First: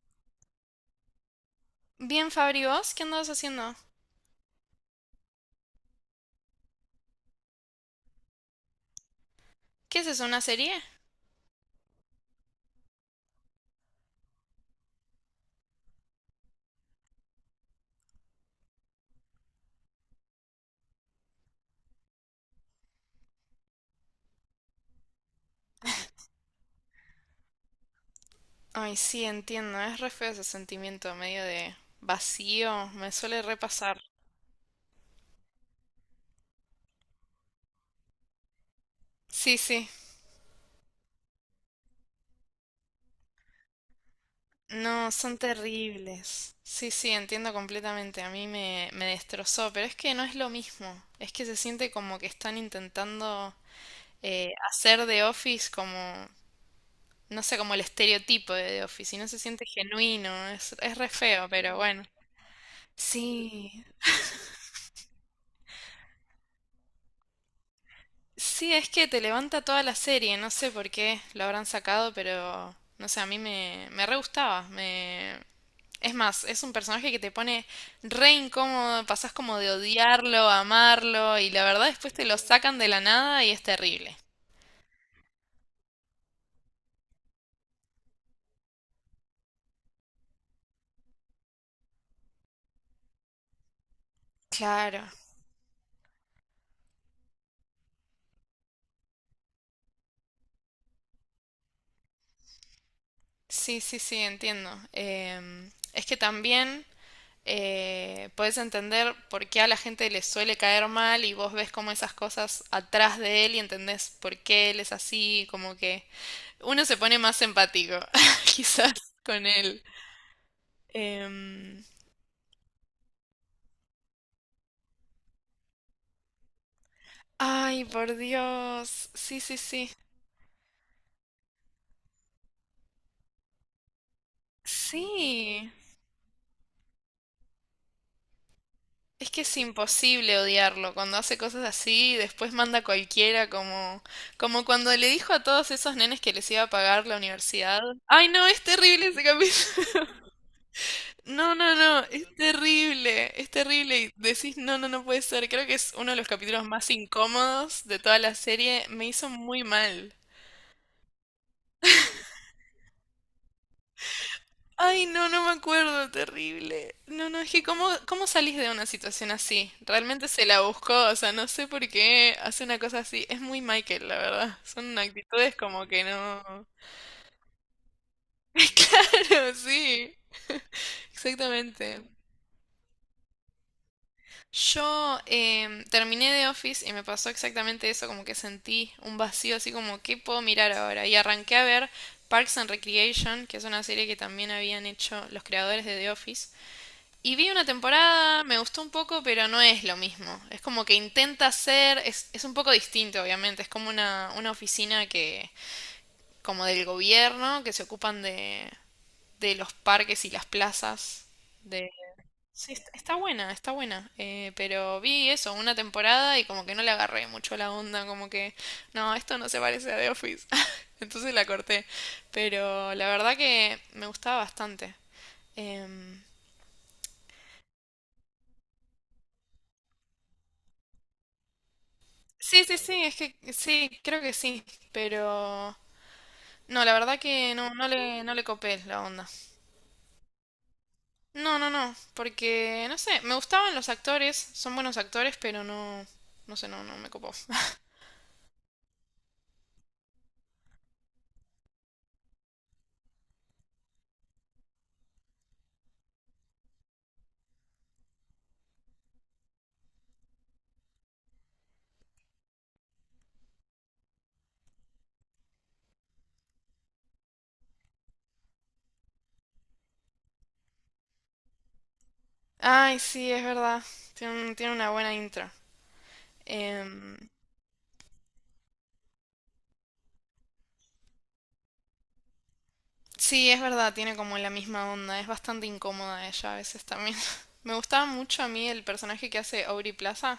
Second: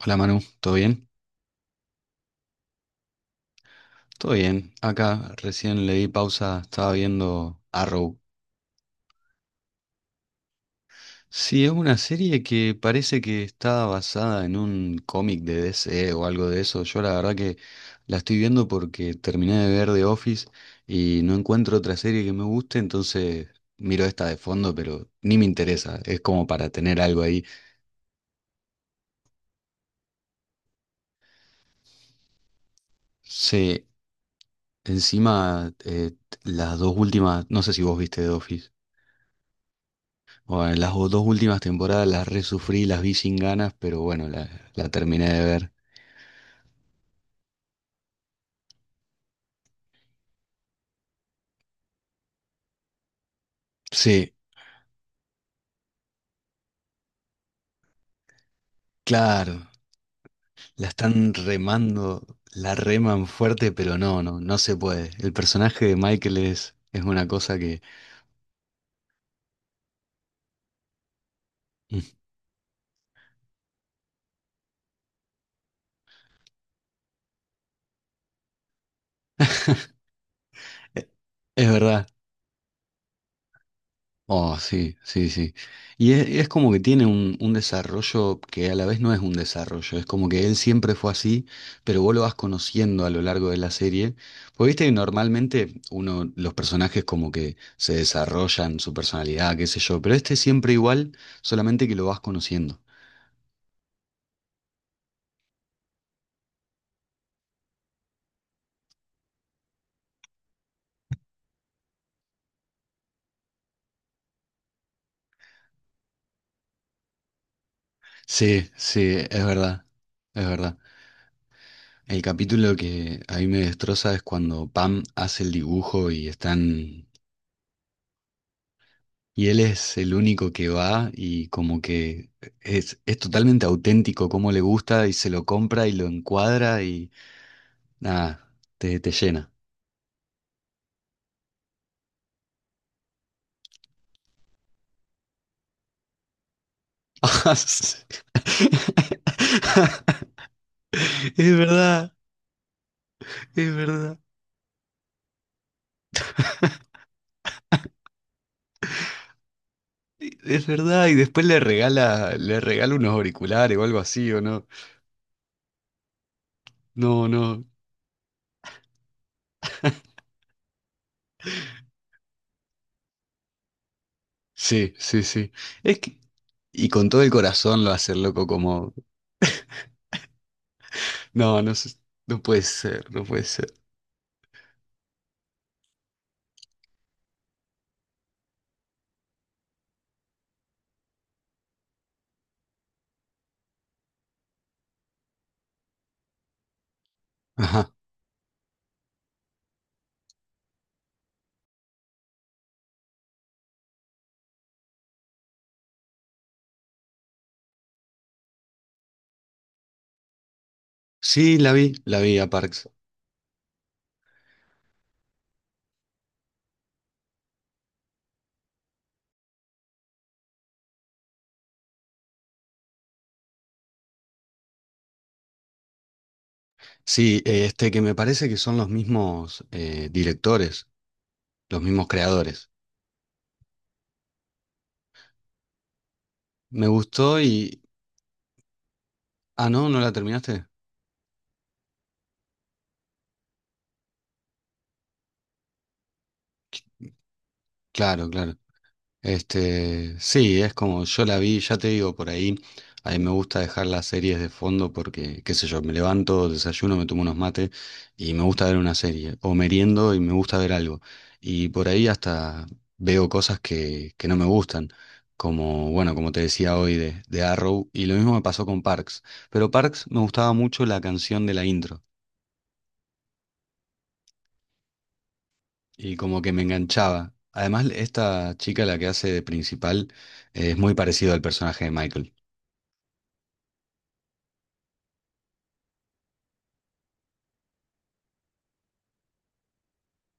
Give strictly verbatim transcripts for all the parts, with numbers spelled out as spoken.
Hola Manu, ¿todo bien? Bien, Fabri, ¿vos qué andabas haciendo? Todo bien. Acá recién le di pausa, estaba viendo Arrow. ¿Qué es eso, una serie? Sí, es una serie que parece que está basada en un cómic de D C o algo de eso. Yo la verdad que la estoy viendo porque terminé de ver The Office y no encuentro otra serie que me guste, entonces miro esta de fondo, pero ni me interesa. Es como para tener algo ahí. Ay, sí, entiendo, es re feo ese sentimiento medio de vacío, me suele Sí, repasar. encima eh, las dos últimas, no sé si vos viste The Office. Sí, sí, Bueno, las o- dos últimas temporadas las resufrí, las vi sin ganas, pero bueno, la, la no, terminé son de ver. terribles. Sí, sí, entiendo completamente, a mí me, me destrozó, pero es que no es lo mismo, es que se siente como que están intentando Sí, eh, hacer de Office como, no sé, como el estereotipo de The Office, y no se siente claro, genuino, es, la es re están feo, pero bueno. remando, la reman fuerte, Sí, pero no, no, no se puede. El personaje de Michael es, es una cosa que... sí, es que te levanta toda la serie, no sé por qué lo habrán sacado, pero no sé, a mí me, me re gustaba. Me... Es más, es un personaje que te pone re incómodo, pasás como de odiarlo a amarlo, y la Es verdad verdad. después te lo sacan de la nada y es terrible. Oh, sí, sí, sí. Y es, es como que tiene un, un desarrollo que a la vez no es un desarrollo, es como que él siempre fue así, pero vos lo vas conociendo a lo largo de la serie. Porque viste que Claro, normalmente uno, los personajes como que se desarrollan su personalidad, qué sé yo, pero este es siempre igual, solamente que lo vas conociendo. sí, sí, sí, entiendo. Em, es que también eh, puedes entender por qué a la gente le suele caer mal y vos ves como esas cosas atrás de él y entendés por qué él es así, como que uno se pone más empático, Sí, quizás, sí, es con él. verdad, es verdad. Em, El capítulo que a mí me destroza es cuando Pam hace el dibujo y están. Ay, por Dios. Sí, Y sí, él sí. es el único que va y como que es, es totalmente auténtico, como le gusta y se lo Sí. compra y lo encuadra y nada, te, te Es que llena. es imposible odiarlo. Cuando hace cosas así, después manda a cualquiera como, como cuando le dijo a todos esos nenes que les iba a pagar la universidad. Ay, no, es terrible ese capítulo. No, Es no, no, verdad, es terrible, es es terrible. Y verdad, decís, no, no, no puede ser. Creo que es uno de los capítulos más incómodos de toda la serie. Me hizo muy mal. es verdad. Y después le regala, le regala unos auriculares o algo así, ¿o no? Ay, no, no me acuerdo, terrible. No, No, no, es que no. ¿cómo, cómo salís de una situación así? Realmente se la buscó, o sea, no sé por qué hace una cosa así. Es muy Michael, la verdad. Sí, Son sí, sí. actitudes como Es que que, no... y con todo el corazón lo hace el loco como... Claro, sí, No, no, se- exactamente. no puede ser, no puede ser. Yo, em, terminé de Office y me pasó exactamente eso, como que sentí un vacío así como, ¿qué puedo mirar ahora? Y arranqué a ver Parks and Recreation, que es una serie que también habían hecho los creadores de The Office. Y vi una Ajá. temporada, me gustó un poco, pero no es lo mismo. Es como que intenta ser, es, es un poco distinto, obviamente. Es como una, una oficina que, como del gobierno, que se ocupan de, de los parques y las plazas. Sí, la vi, De... la vi a Sí, Park. est- está buena, está buena. Eh, pero vi eso, una temporada y como que no le agarré mucho la onda, como que, no, esto no se parece a The Office. Entonces la corté. Pero la verdad que me gustaba bastante. Em, Sí, eh, este que me parece que son los mismos eh, directores, los mismos Sí, creadores. sí, sí, es que sí, creo que sí, pero no, Me la verdad gustó que no, y... no le, no le copé la onda. Ah, no, ¿no la terminaste? No, no, no, porque no sé, me gustaban los actores, son buenos actores, pero no, no sé, no, no me copó. Claro, claro. Este, sí, es como yo la vi, ya te digo, por ahí, a mí me gusta dejar las series de fondo porque, qué sé yo, me levanto, desayuno, me tomo unos mates y me gusta ver una serie, o meriendo y me gusta ver algo. Y por ahí hasta veo cosas que, que no me gustan, como, bueno, como te decía hoy de, de Arrow, y lo mismo me pasó con Parks, pero Parks me gustaba mucho la canción de la intro Ay, sí, es verdad, tiene, un- tiene una buena intro. y como que me Em, enganchaba. Además, esta chica, la que hace de principal, eh, es muy parecido al personaje de Michael. sí, es verdad, tiene como la misma onda, es bastante incómoda ella a veces también. Me gustaba mucho a mí el personaje que hace Aubrey Plaza,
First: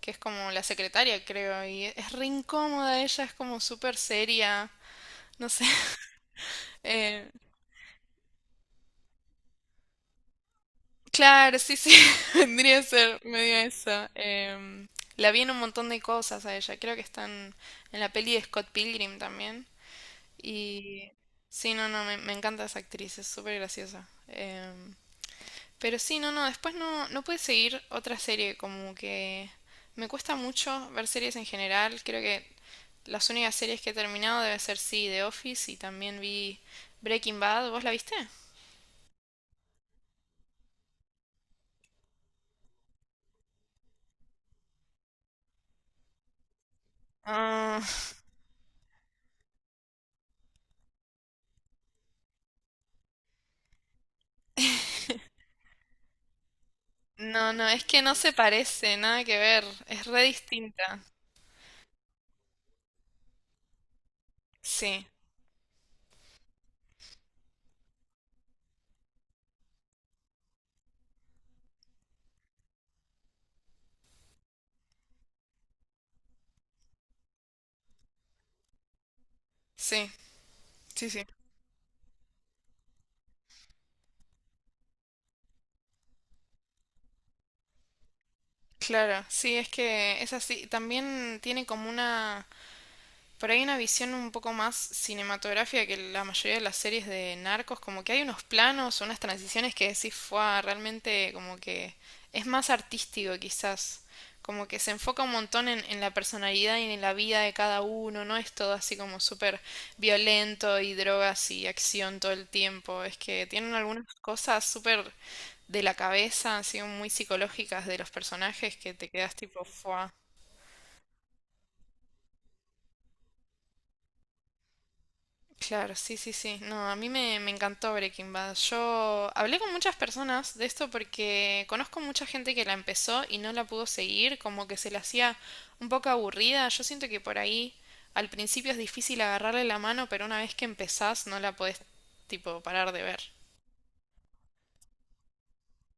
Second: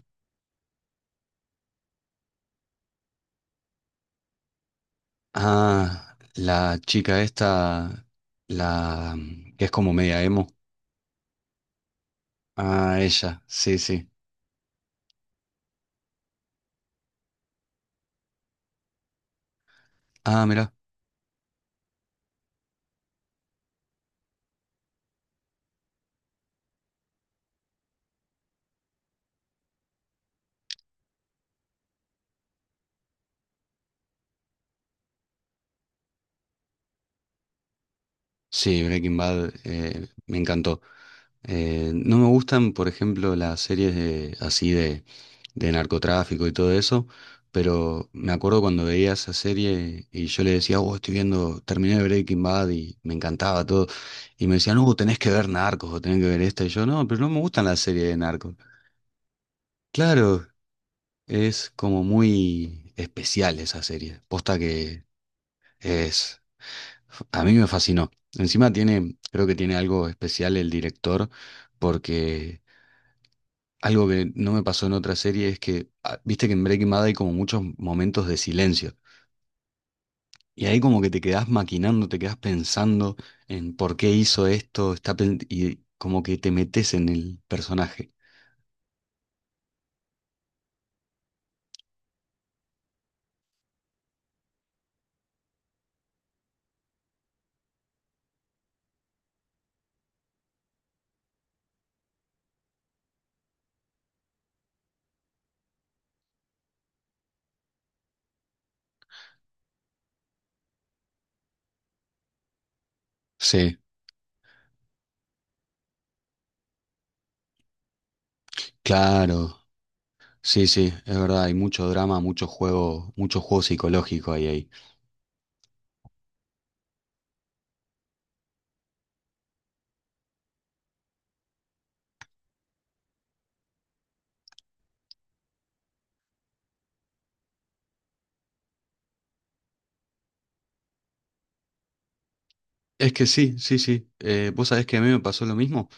que es como la secretaria, creo, y es re incómoda ella, es como súper seria. No sé. Ah, la chica Eh, esta, la mm, que es como media emo. claro, sí, sí, vendría a Ah, ser ella, medio sí, sí. eso. Em, la vi en un montón de cosas a ella. Creo que están en la peli de Scott Pilgrim también. Ah, mira, Y sí, no, no, me, me encanta esa actriz, es súper graciosa. Em, pero sí, no, no, después no, no pude seguir otra serie, como que me cuesta mucho ver series en general. Creo que las únicas series que he terminado debe ser sí, The Office y también vi Breaking Bad. ¿Vos la viste? sí, Breaking Bad eh, me encantó. Eh, no me gustan, por ejemplo, las series de, así de, de narcotráfico y todo eso, Ah, pero me acuerdo cuando veía esa serie y yo le decía, oh, estoy viendo, terminé Breaking Bad y me encantaba todo. Y me decían, no, tenés que ver Narcos o tenés que ver esta. Y yo, no, pero no me no, gustan no, las es que series no de se Narcos. parece, nada que ver, es re Claro. distinta. Es como muy especial esa serie. Posta que Sí, es... A mí me fascinó. Encima tiene, creo que tiene algo especial el director, porque algo que no me pasó en otra serie es que, ah, viste que en Breaking Bad hay como muchos momentos de silencio. sí, Y ahí como sí, que te sí, quedás maquinando, te quedás pensando en por qué hizo esto, está pen- y como que te metes en el personaje. claro, sí, es que es así. También tiene como una... Por ahí una visión un poco más cinematográfica que la mayoría de las series de narcos, como que hay unos planos, unas transiciones que decís, fue realmente como que es más artístico quizás, como que se enfoca un montón en, en la personalidad y en la vida de cada uno, no es todo así como súper violento y drogas y acción todo el tiempo, es que tienen Sí, algunas cosas súper de la cabeza, así muy psicológicas de los personajes que te quedas claro. tipo, fue. Sí, sí, es verdad, hay mucho drama, mucho juego, mucho juego psicológico ahí, ahí. Claro, sí, sí, sí. No, a mí me, me encantó Breaking Bad. Yo hablé con muchas personas de esto porque conozco mucha gente que la empezó y no la pudo seguir, como que se la hacía un poco aburrida. Yo siento que por ahí al principio es difícil agarrarle la mano, pero una vez que empezás no la podés tipo parar de Es ver. que sí, sí, sí. Eh, vos sabés que a mí me pasó lo mismo.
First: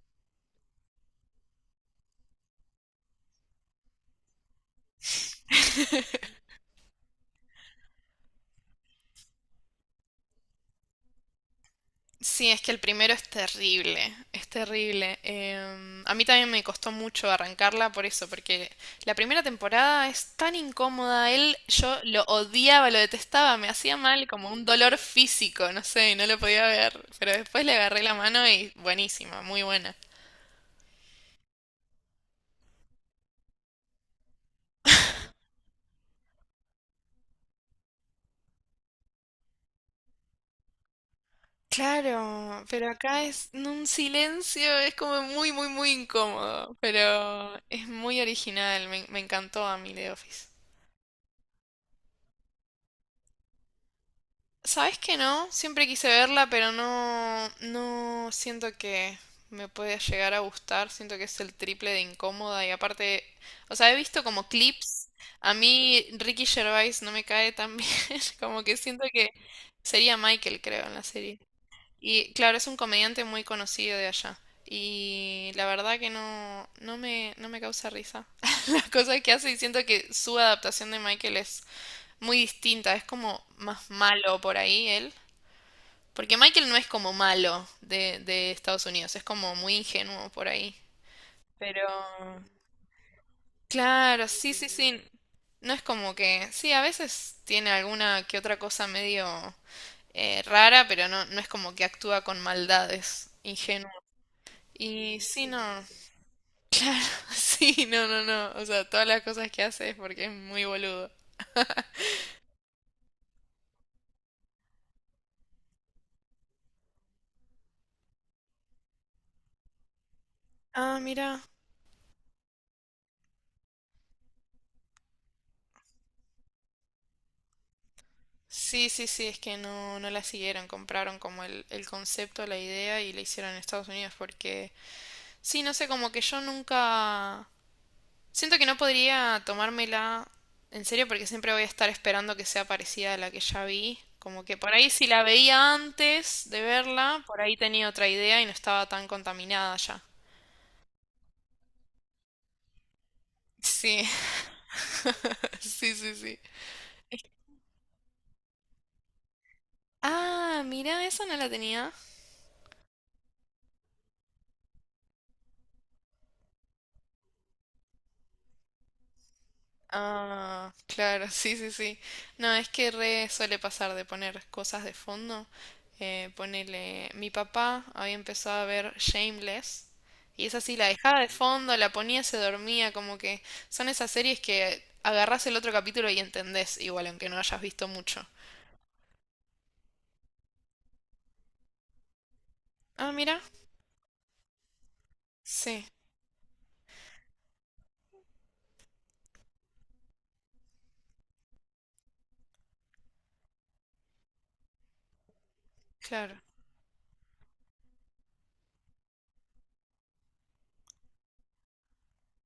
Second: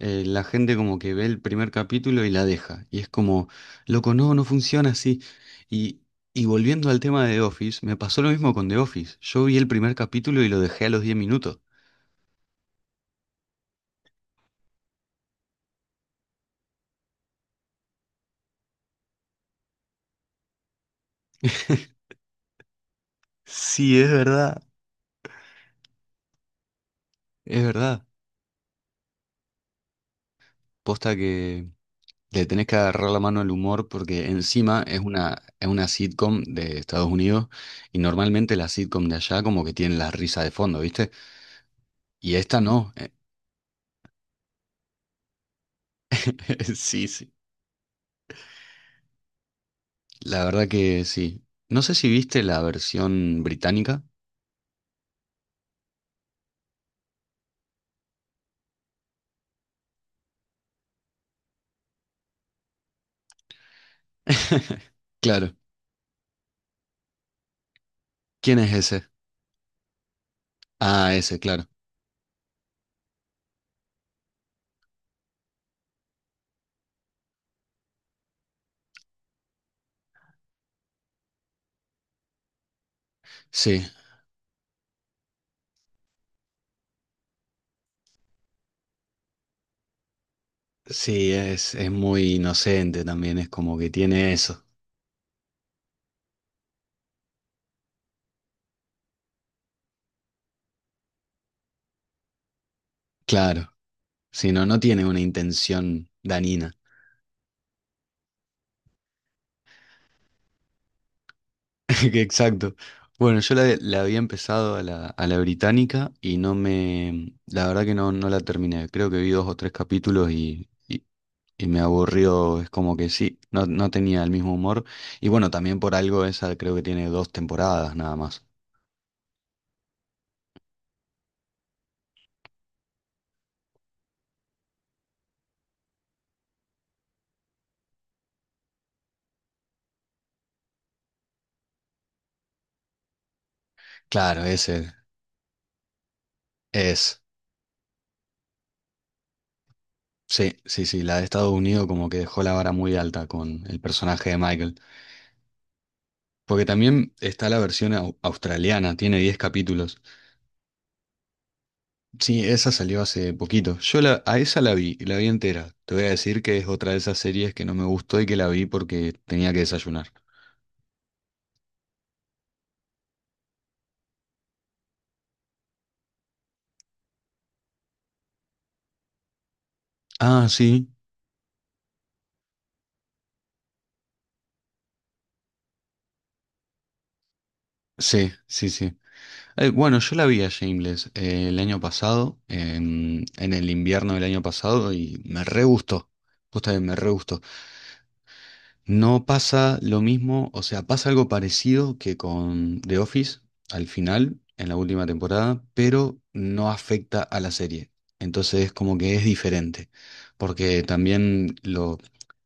Eh, la gente como que ve el primer capítulo y la deja. Y es como, loco, no, no funciona así. Y, y volviendo al tema de The Office, me pasó lo mismo con The Office. Yo vi el primer capítulo y lo dejé a los diez minutos. Sí, es que el primero es terrible, es terrible. Em, a mí también me costó mucho arrancarla por eso, porque la primera temporada es tan incómoda. Él, yo lo odiaba, lo detestaba, me hacía Sí, es mal, como verdad, un dolor físico, no sé, no lo podía ver. Pero es después le agarré verdad. la mano y buenísima, muy buena. Posta que le tenés que agarrar la mano al humor porque encima es una, es una sitcom de Estados Unidos y normalmente las sitcom de allá como que tienen la risa de fondo, ¿viste? Y esta Claro, pero no. acá es en un silencio, es como muy, muy, muy incómodo. Sí, sí. Pero es muy original, me, me encantó a mí The La Office. verdad que sí. No sé si viste la versión británica. ¿Sabes que no? Siempre quise verla, pero no, no siento que me pueda llegar a gustar. Siento que es el triple de incómoda y aparte, o sea, he visto como clips. Claro. A mí Ricky Gervais no me cae tan bien, ¿Quién como es que siento ese? que sería Michael, creo, en la Ah, ese, serie. claro. Y claro, es un comediante muy conocido de allá. Y la verdad que no, no me, no me causa risa. Las cosas que hace y siento que su adaptación de Michael es muy distinta, es como Sí, más malo por ahí él. Porque Michael no es como malo de, de Estados Unidos, es como muy ingenuo por ahí. sí, es, Pero... es muy inocente también, es como que Claro, tiene sí, eso. sí, sí. No es como que... Sí, a veces tiene alguna que otra cosa medio eh, rara, pero no, no es como que actúa con maldades, Claro. ingenuo. Si no, no tiene una Y sí, no. intención danina. Sí, no, no, no. O sea, todas las cosas que hace es porque es muy boludo. Que Exacto. Bueno, yo la, la había empezado a la, a la británica y no me... La verdad que no, no la terminé. Creo que vi dos o tres capítulos y, Ah, y mira. y me aburrió, es como que sí, no, no tenía el mismo humor. Y bueno, también por algo esa creo que tiene dos temporadas nada más. Sí, sí, sí, es que no, no la siguieron, compraron como el, el concepto, la idea y la hicieron en Estados Unidos porque sí, no sé, como que yo nunca... Siento que no podría tomármela en serio porque siempre voy a estar esperando que sea parecida a la que ya vi. Claro, Como que por ahí ese si la veía antes de es. verla, por ahí tenía otra idea y no estaba tan contaminada ya. Sí, sí, sí, la de Estados Unidos como que dejó la vara muy alta con el Sí, personaje de Michael. sí, sí, sí. Porque también está la versión au- australiana, tiene diez capítulos. Ah, mira, esa no la tenía. Sí, esa salió hace poquito. Yo la, a esa la vi, la vi entera. Te voy a decir que es otra de esas series que no me gustó y que la vi porque tenía que desayunar. Ah, claro, sí, sí, sí. No, es que re suele pasar de poner cosas de fondo. Eh, ponele, mi papá había empezado a ver Shameless y Ah, esa sí la sí, dejaba de fondo, la ponía, se dormía, como que son esas series que agarrás el otro capítulo y entendés, igual aunque no hayas visto mucho. sí, sí, sí. Eh, bueno, yo la vi a Shameless eh, el año pasado, Ah, en, mira, en el invierno del año pasado, y me re sí, gustó. Justamente me re gustó. No pasa lo mismo, o sea, pasa algo parecido que con The Office al final, en la última temporada, pero claro. no afecta a la serie. Entonces, es como que es diferente, porque también lo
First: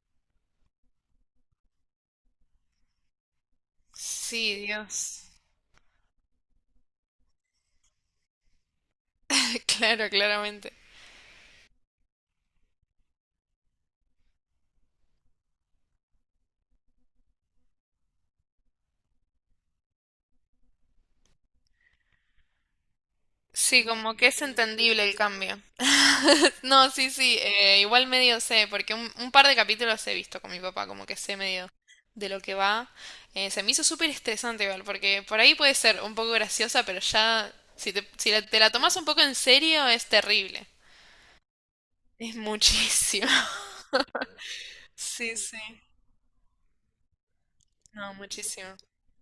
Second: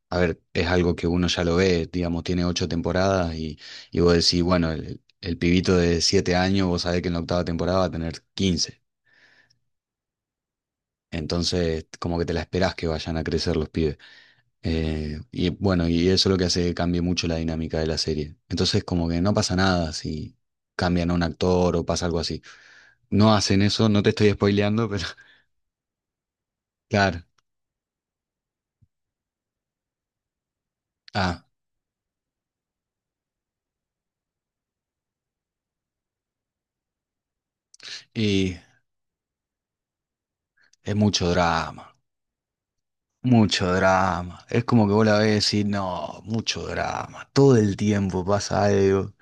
a ver, es algo que uno ya lo ve, digamos, tiene ocho temporadas y, y vos decís, Sí, bueno, el, Dios. el pibito de siete años, vos sabés que en la octava temporada va a tener quince. Claro, claramente. Entonces, como que te la esperás que vayan a crecer los pibes. Eh, y bueno, y eso es lo que hace que cambie mucho la dinámica de la serie. Entonces, como que no pasa nada si cambian a un actor o pasa algo así. No hacen Sí, eso, no te como que estoy es spoileando, entendible pero el cambio. No, sí, claro. sí, eh, igual medio sé, porque un, un par de capítulos he visto con mi papá, como que sé Ah, medio de lo que va. Eh, se me hizo súper estresante igual, porque por ahí puede ser un poco graciosa, pero ya, si te, si la- y te la tomas un poco en serio, es terrible. es mucho drama. Es muchísimo. Mucho drama. Es como que vos la Sí, ves y sí. decís, no, mucho drama. Todo el No, tiempo pasa muchísimo. algo.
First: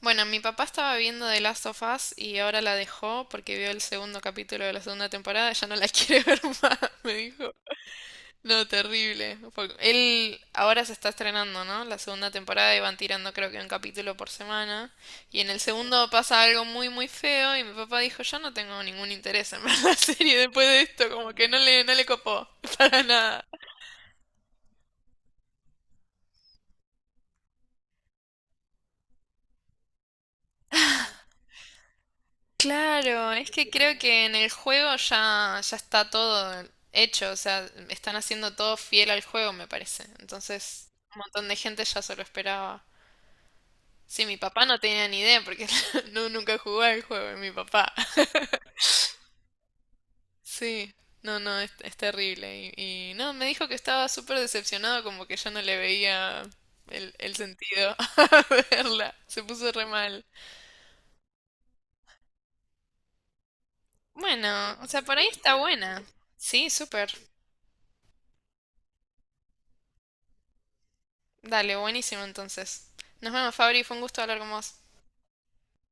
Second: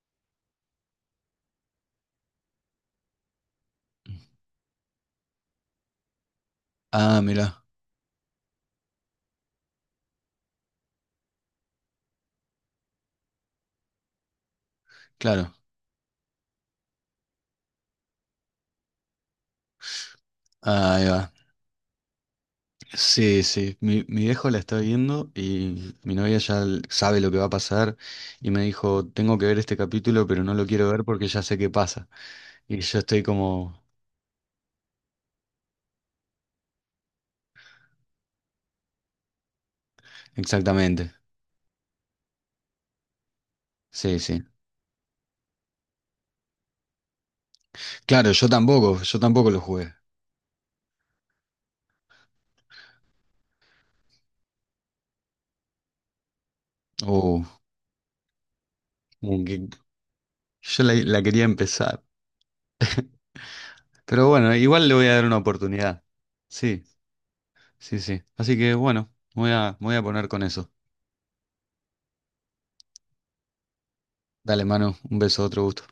Bueno, mi papá estaba viendo The Last of Us y ahora la dejó porque vio el segundo capítulo de la segunda temporada, ya no la quiere ver más, me Ah, dijo. mirá, No, terrible. Fue- Él ahora se está estrenando, ¿no? La segunda temporada y van tirando creo que un capítulo por semana. Y en claro. el segundo pasa algo muy, muy feo y mi papá dijo, yo no tengo ningún interés en ver la serie después de Ahí esto, va. como que no le, no le copó para Sí, nada. sí. Mi, mi viejo la está viendo y mi novia ya l- sabe lo que va a pasar y me dijo, tengo que ver este capítulo, pero no lo quiero ver porque ya sé qué pasa. Y yo estoy Claro, es que como, creo que en el juego ya, ya está todo hecho, o sea, están haciendo todo fiel al juego, me parece. Entonces, exactamente. un montón de gente ya se lo esperaba. Sí, Sí, mi sí. papá no tenía ni idea porque no, nunca jugó al juego, mi papá. Claro, yo tampoco, yo tampoco lo jugué. Sí, no, no, es, es terrible. Y, y no, me dijo que estaba súper decepcionado, como que ya no le veía el, el Oh, sentido a verla. Se como que puso re mal. yo la la quería empezar. Pero bueno, Bueno, o igual le sea, voy a por dar ahí una está oportunidad. buena. Sí, Sí. súper. Sí, sí. Así que bueno, me voy a, me voy a poner con eso. Dale, buenísimo entonces. Nos vemos, Fabri, fue un gusto hablar con Dale, vos. Manu, un beso, otro gusto.